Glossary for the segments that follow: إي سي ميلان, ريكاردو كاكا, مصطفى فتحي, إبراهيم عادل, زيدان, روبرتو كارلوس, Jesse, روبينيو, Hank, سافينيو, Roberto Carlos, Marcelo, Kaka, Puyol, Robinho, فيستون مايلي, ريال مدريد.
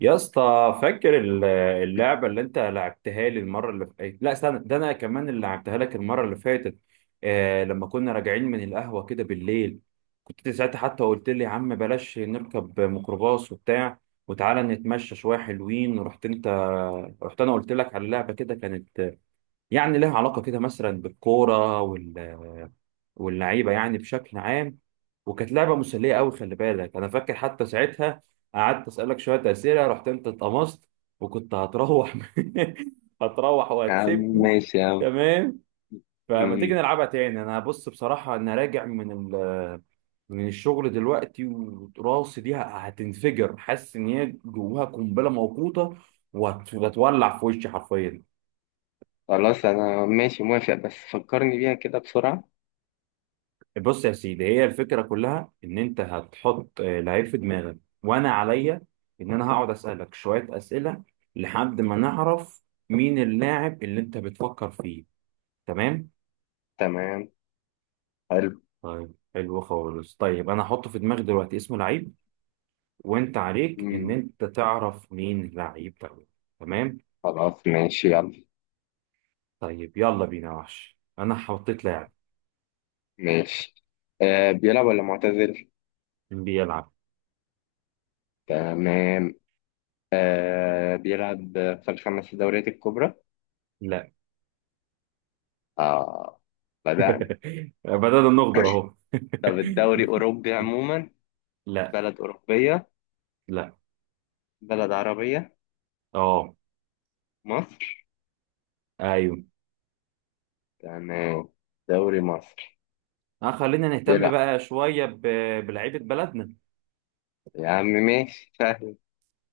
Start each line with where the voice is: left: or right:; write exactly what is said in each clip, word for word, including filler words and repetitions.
right: يا اسطى، فاكر ال- اللعبة اللي انت لعبتها لي المرة اللي فاتت. لا استنى، ده انا كمان اللي لعبتها لك المرة اللي فاتت. آه، لما كنا راجعين من القهوة كده بالليل، كنت انت ساعتها حتى قلت لي يا عم بلاش نركب ميكروباص وبتاع وتعالى نتمشى شوية حلوين، ورحت انت، رحت انا قلت لك على لعبة كده كانت يعني لها علاقة كده مثلا بالكورة وال واللعيبة يعني بشكل عام. وكانت لعبة مسلية قوي، خلي بالك أنا فاكر حتى ساعتها قعدت أسألك شوية أسئلة، رحت أنت اتقمصت وكنت هتروح. هتروح
left: يا عم
right: وهتسيبني.
left: ماشي يا عم.
right: تمام. فما تيجي
left: مم.
right: نلعبها تاني؟ أنا بص بصراحة أنا راجع من ال من الشغل دلوقتي، وراسي دي هتنفجر، حاسس إن هي جواها قنبلة موقوتة وهتولع في وشي حرفيا.
left: خلاص أنا ماشي موافق، بس فكرني بيها كده بسرعة.
right: بص يا سيدي، هي الفكرة كلها إن أنت هتحط آه، لعيب في دماغك، وأنا عليا إن أنا هقعد أسألك شوية أسئلة لحد ما نعرف مين اللاعب اللي أنت بتفكر فيه. تمام؟
left: تمام. حلو.
right: طيب حلو خالص. طيب أنا هحط في دماغي دلوقتي اسم لعيب، وأنت عليك إن
left: مم.
right: أنت تعرف مين اللعيب ده. تمام؟
left: خلاص ماشي يلا.
right: طيب يلا بينا يا وحش، أنا حطيت لاعب.
left: ماشي. آه، بيلعب ولا معتزل؟
right: بيلعب.
left: تمام. آه، بيلعب. في الخمس دوريات الكبرى؟
right: لا.
left: آه. بدأنا.
right: بدأنا نغدر أهو.
left: طب الدوري أوروبي عموما.
right: لا.
left: بلد أوروبية.
right: لا.
left: بلد عربية.
right: أه.
left: مصر.
right: ايوه.
left: تمام. دوري مصر.
right: آه خلينا نهتم
left: بيلعب.
right: بقى شوية ب... بلعيبة بلدنا.
left: يا عم ماشي سهل.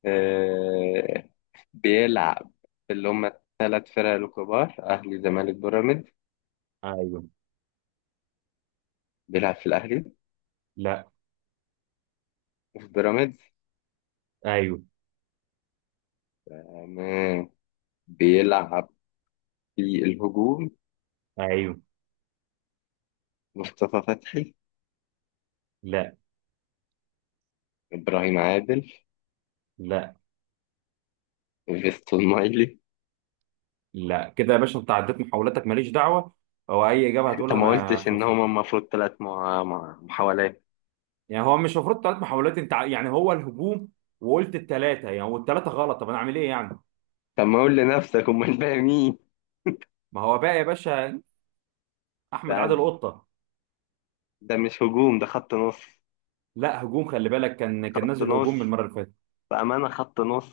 left: آه، بيلعب. في اللي هم الثلاث فرق الكبار، أهلي زمالك بيراميدز.
right: ايوه.
left: بيلعب في الأهلي.
right: لا.
left: وفي بيراميدز.
right: ايوه.
left: تمام. بيلعب. في الهجوم.
right: ايوه.
left: مصطفى فتحي.
right: لا.
left: إبراهيم عادل.
right: لا.
left: فيستون مايلي.
right: لا كده يا باشا، انت عديت محاولاتك ماليش دعوة، هو اي اجابة
left: أنت
right: هتقولها
left: ما
right: ما
left: قلتش إن
right: خسر.
left: هما المفروض ثلاث مع... مع... محاولات.
right: يعني هو مش المفروض ثلاث محاولات؟ انت ع- يعني هو الهجوم وقلت الثلاثة يعني، والثلاثة غلط، طب انا اعمل ايه يعني؟
left: طب ما قول لنفسك أمال الباقي مين؟
right: ما هو بقى يا باشا، احمد
left: ده
right: عادل قطة.
left: ده مش هجوم، ده خط نص.
right: لا هجوم، خلي بالك، كان كان
left: خط
right: نازل
left: نص.
right: هجوم من المرة اللي فاتت.
left: بأمانة خط نص.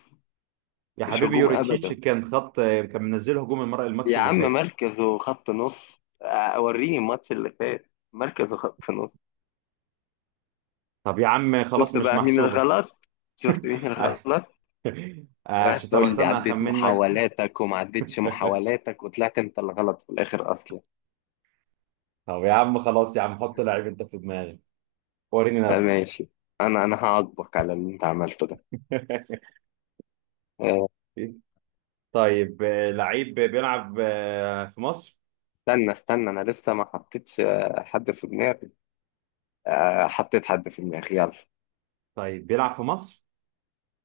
right: يا
left: مش
right: حبيبي
left: هجوم
right: يوريتشيتش
left: أبدا.
right: كان خط، كان منزل هجوم المرة الماتش
left: يا
right: اللي
left: عم
right: فات.
left: مركزه خط نص، اوريني الماتش اللي فات. مركزه خط نص.
right: طب يا عم خلاص
left: شفت
right: مش
left: بقى مين
right: محسوبة.
left: الغلط. شفت مين الغلط. وقعدت
right: عشان طب
left: تقول لي
right: استنى
left: عدت
right: اخمن لك.
left: محاولاتك وما عدتش محاولاتك، وطلعت انت الغلط في الاخر اصلا.
right: طب يا عم خلاص يا عم، حط لعيب انت في دماغك وريني
left: آه،
right: نفسك.
left: ماشي. انا انا هعاقبك على اللي انت عملته ده. آه،
right: طيب آه، لعيب بيلعب آه، في مصر؟
left: استنى استنى، انا لسه ما حطيتش آه، حد في دماغي. آه، حطيت حد في دماغي، يلا.
right: طيب بيلعب في مصر؟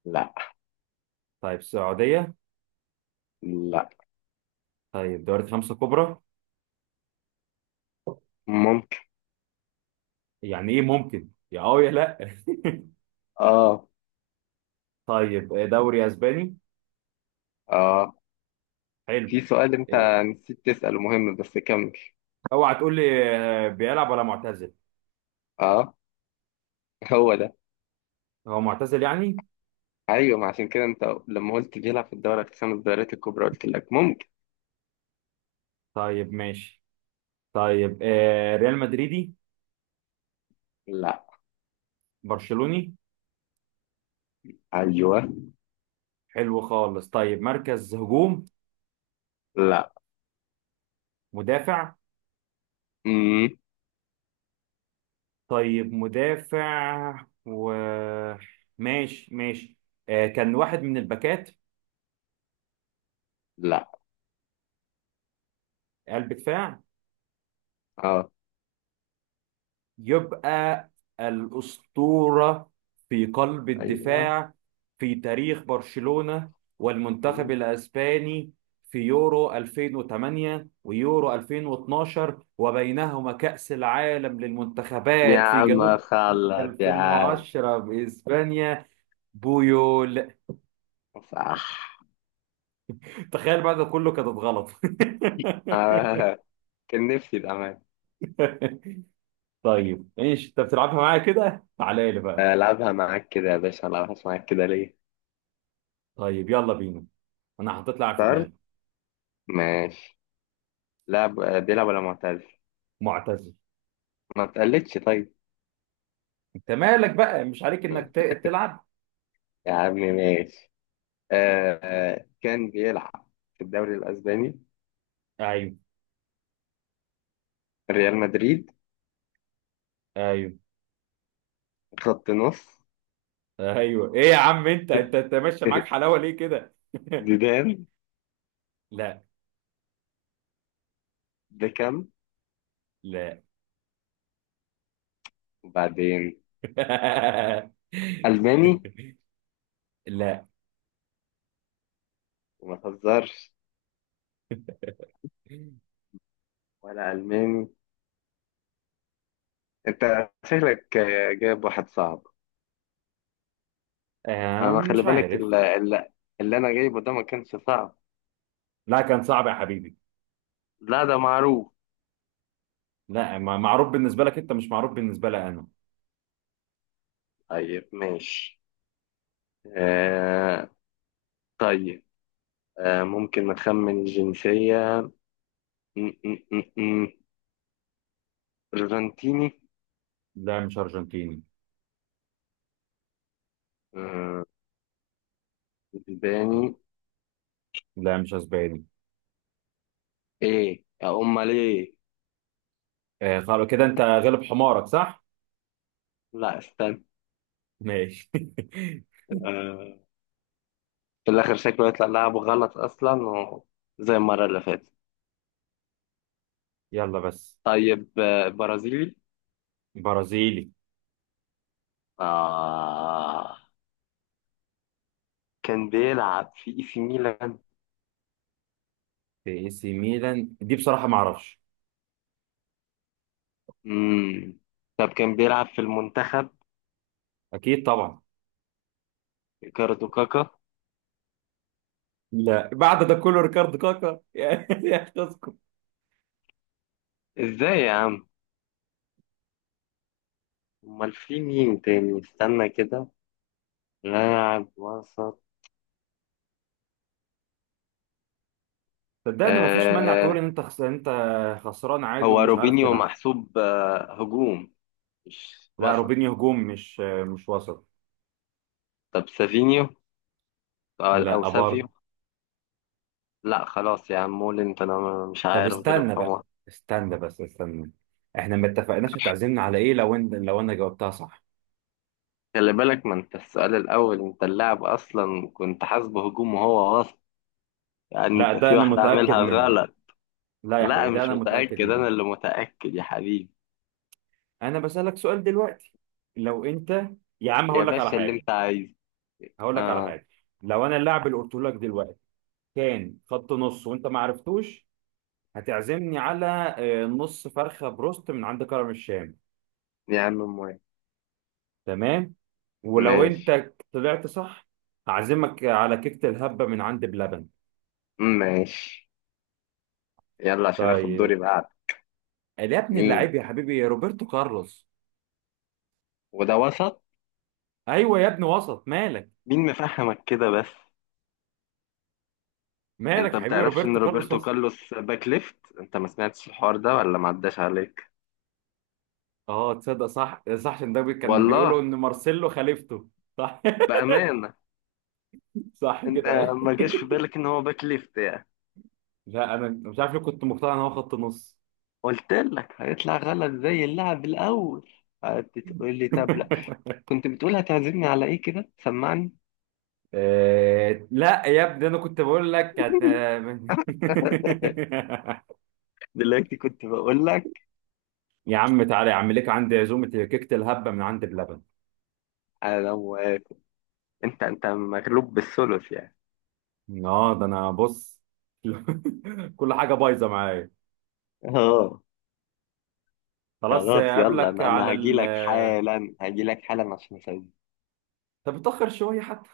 left: لا.
right: طيب السعودية؟
left: لا.
right: طيب دوري خمسة كبرى؟
left: ممكن.
right: يعني ايه ممكن، يا اه يا لا.
left: اه.
right: طيب آه، دوري اسباني؟
left: اه.
right: حلو.
left: في سؤال انت
right: آه،
left: نسيت تسأله مهم، بس كمل.
right: اوعى تقول لي آه، بيلعب ولا معتزل؟
left: اه، هو ده.
right: هو معتزل يعني.
left: ايوه، ما عشان كده انت لما قلت بيلعب في الدوري الخمس الدوريات الكبرى قلت لك ممكن.
right: طيب ماشي. طيب آه، ريال مدريدي؟
left: لا.
right: برشلوني؟
left: ايوه.
right: حلو خالص. طيب مركز هجوم؟
left: لا.
right: مدافع؟
left: امم.
right: طيب مدافع و، ماشي ماشي. آه كان واحد من الباكات؟
left: لا.
right: قلب دفاع؟
left: اه.
right: يبقى الأسطورة في قلب
left: ايوه.
right: الدفاع في تاريخ برشلونة والمنتخب
left: مم.
right: الأسباني في يورو ألفين وتمانية ويورو ألفين واتناشر وبينهما كأس العالم
left: يا
right: للمنتخبات في جنوب
left: عم
right: أفريقيا
left: خلص يا عم.
right: ألفين وعشرة بإسبانيا. بويول.
left: صح.
right: تخيل بعد ده كله كانت غلط.
left: آه. كان نفسي بأمان.
right: طيب ايش انت بتلعبها معايا كده؟ تعالى لي بقى.
left: ألعبها معاك كده يا باشا، ألعبها معاك كده ليه؟
right: طيب يلا بينا، انا حطيت لاعب في
left: اخترت.
right: دماغي.
left: ماشي. لعب آه، بيلعب ولا معتزل؟
right: معتزل.
left: ما تقلدش طيب.
right: انت مالك بقى، مش عليك انك ت- تلعب.
left: يا عم ماشي. آه. آه، كان بيلعب في الدوري الأسباني.
right: ايوه.
left: ريال مدريد.
right: ايوه.
left: خط نص.
right: ايوه ايه يا عم، انت انت انت ماشي معاك حلاوه ليه كده؟
left: زيدان.
right: لا.
left: ده كام.
right: لا.
left: وبعدين. ألماني.
right: لا.
left: وما تهزرش. ولا ألماني. أنت شكلك آه، جايب واحد صعب.
right: آه،
left: أنا خلي
right: مش
left: بالك
right: عارف.
left: اللي, اللي أنا جايبه ده ما كانش صعب.
right: لا كان صعب يا حبيبي.
left: لا ده معروف.
right: لا ما- معروف بالنسبه لك انت، مش معروف بالنسبه لي انا.
left: طيب ماشي. آه. طيب. آه، ممكن نخمن الجنسية. م- م- م- م. أرجنتيني.
right: لا مش أرجنتيني.
left: آه، اسباني.
right: لا مش أسباني.
left: إيه يا أمال إيه.
right: آه خلاص كده أنت غلب حمارك، صح؟
left: لا استنى.
right: ماشي.
left: آه، في الآخر شكله يطلع لعبه غلط أصلا و... زي المرة اللي فاتت.
right: يلا بس.
left: طيب آه، برازيلي.
right: برازيلي.
left: آه كان بيلعب في إي سي ميلان.
right: في اي سي ميلان دي بصراحة ما أعرفش.
left: مم. طب كان بيلعب في المنتخب.
right: أكيد طبعا.
left: ريكاردو كاكا.
right: لا بعد ده كله ريكارد كاكا؟ يا يا تذكر.
left: إزاي يا عم. أمال في مين تاني، استنى كده. لاعب وسط.
right: صدقني ما فيش مانع تقول
left: آه،
right: إن أنت خس... أنت خسران عادي
left: هو
right: ومش عارف
left: روبينيو
right: تلعب.
left: محسوب آه هجوم مش
right: لا
left: وسط.
right: روبينيو هجوم، مش مش وسط.
left: طب سافينيو. آه، أو
right: لا
left: سافيو.
right: برضه.
left: لا خلاص يا عم، مولن فأنا مش
right: طب
left: عارف، غلب
right: استنى بقى،
left: حمار.
right: استنى بس استنى، احنا ما اتفقناش هتعزمنا على ايه لو ان... لو انا جاوبتها صح.
left: خلي بالك ما انت السؤال الاول انت اللاعب اصلا كنت حاسبه هجوم وهو وسط. يعني
right: لا
left: انت
right: ده
left: في
right: انا
left: واحده
right: متاكد
left: عاملها
right: منه.
left: غلط.
right: لا يا حبيبي
left: لا
right: ده
left: مش
right: انا متاكد
left: متاكد، انا
right: منه.
left: اللي متاكد يا حبيبي.
right: انا بسالك سؤال دلوقتي، لو انت، يا عم
left: يا
right: هقول لك على
left: باشا اللي
right: حاجه.
left: انت عايزه.
right: هقول لك على
left: اه.
right: حاجه. لو انا اللاعب اللي قلت لك دلوقتي كان خط نص وانت ما عرفتوش، هتعزمني على آه، نص فرخه بروست من عند كرم الشام.
left: يا عم موافق.
right: تمام. ولو
left: ماشي.
right: انت طلعت صح، هعزمك على كيكه الهبه من عند بلبن.
left: ماشي، يلا عشان اخد دوري
right: طيب،
left: بعد.
right: يا ابن
left: مين.
right: اللعيب يا حبيبي يا روبرتو كارلوس.
left: وده وسط.
right: ايوه يا ابن وسط، مالك؟
left: مين مفهمك كده بس.
right: مالك
left: انت
right: يا حبيبي،
left: بتعرفش ان
right: روبرتو كارلوس
left: روبرتو
right: وسط.
left: كارلوس باك ليفت؟ انت ما سمعتش الحوار ده ولا ما عداش عليك.
right: اه تصدق صح، صح، عشان ده بي- كان بيقولوا
left: والله.
right: ان مارسيلو خليفته. صح.
left: بامانه.
right: صح
left: انت،
right: كده ايه.
left: ما جاش في بالك ان هو باك ليفت يعني.
right: لا انا مش عارف ليه كنت مقتنع ان هو خط نص.
left: قلت لك هيطلع غلط زي اللعب الاول. هتقول لي طب لا. كنت بتقول هتعزمني على ايه، كده سمعني.
right: آه، لا يا ابني انا كنت بقول لك هت...
left: دلوقتي كنت بقول لك.
right: يا عم تعالى يا عم، ليك عندي عزومه كيكه الهبه من عند بلبن.
left: انا موافق. انت انت مغلوب بالثلث يعني.
right: اه ده انا بص. كل حاجه بايظه معايا.
left: اه.
right: خلاص
left: خلاص يلا،
right: اقابلك
left: انا
right: على
left: انا هجي
right: ال.
left: لك حالا هجي لك حالا عشان اسوي.
right: طب اتاخر شويه حتى.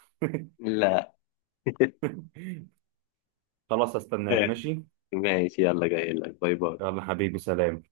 left: لا.
right: خلاص استناك، ماشي.
left: ماشي، يلا جاي لك، باي باي.
right: يلا حبيبي سلام.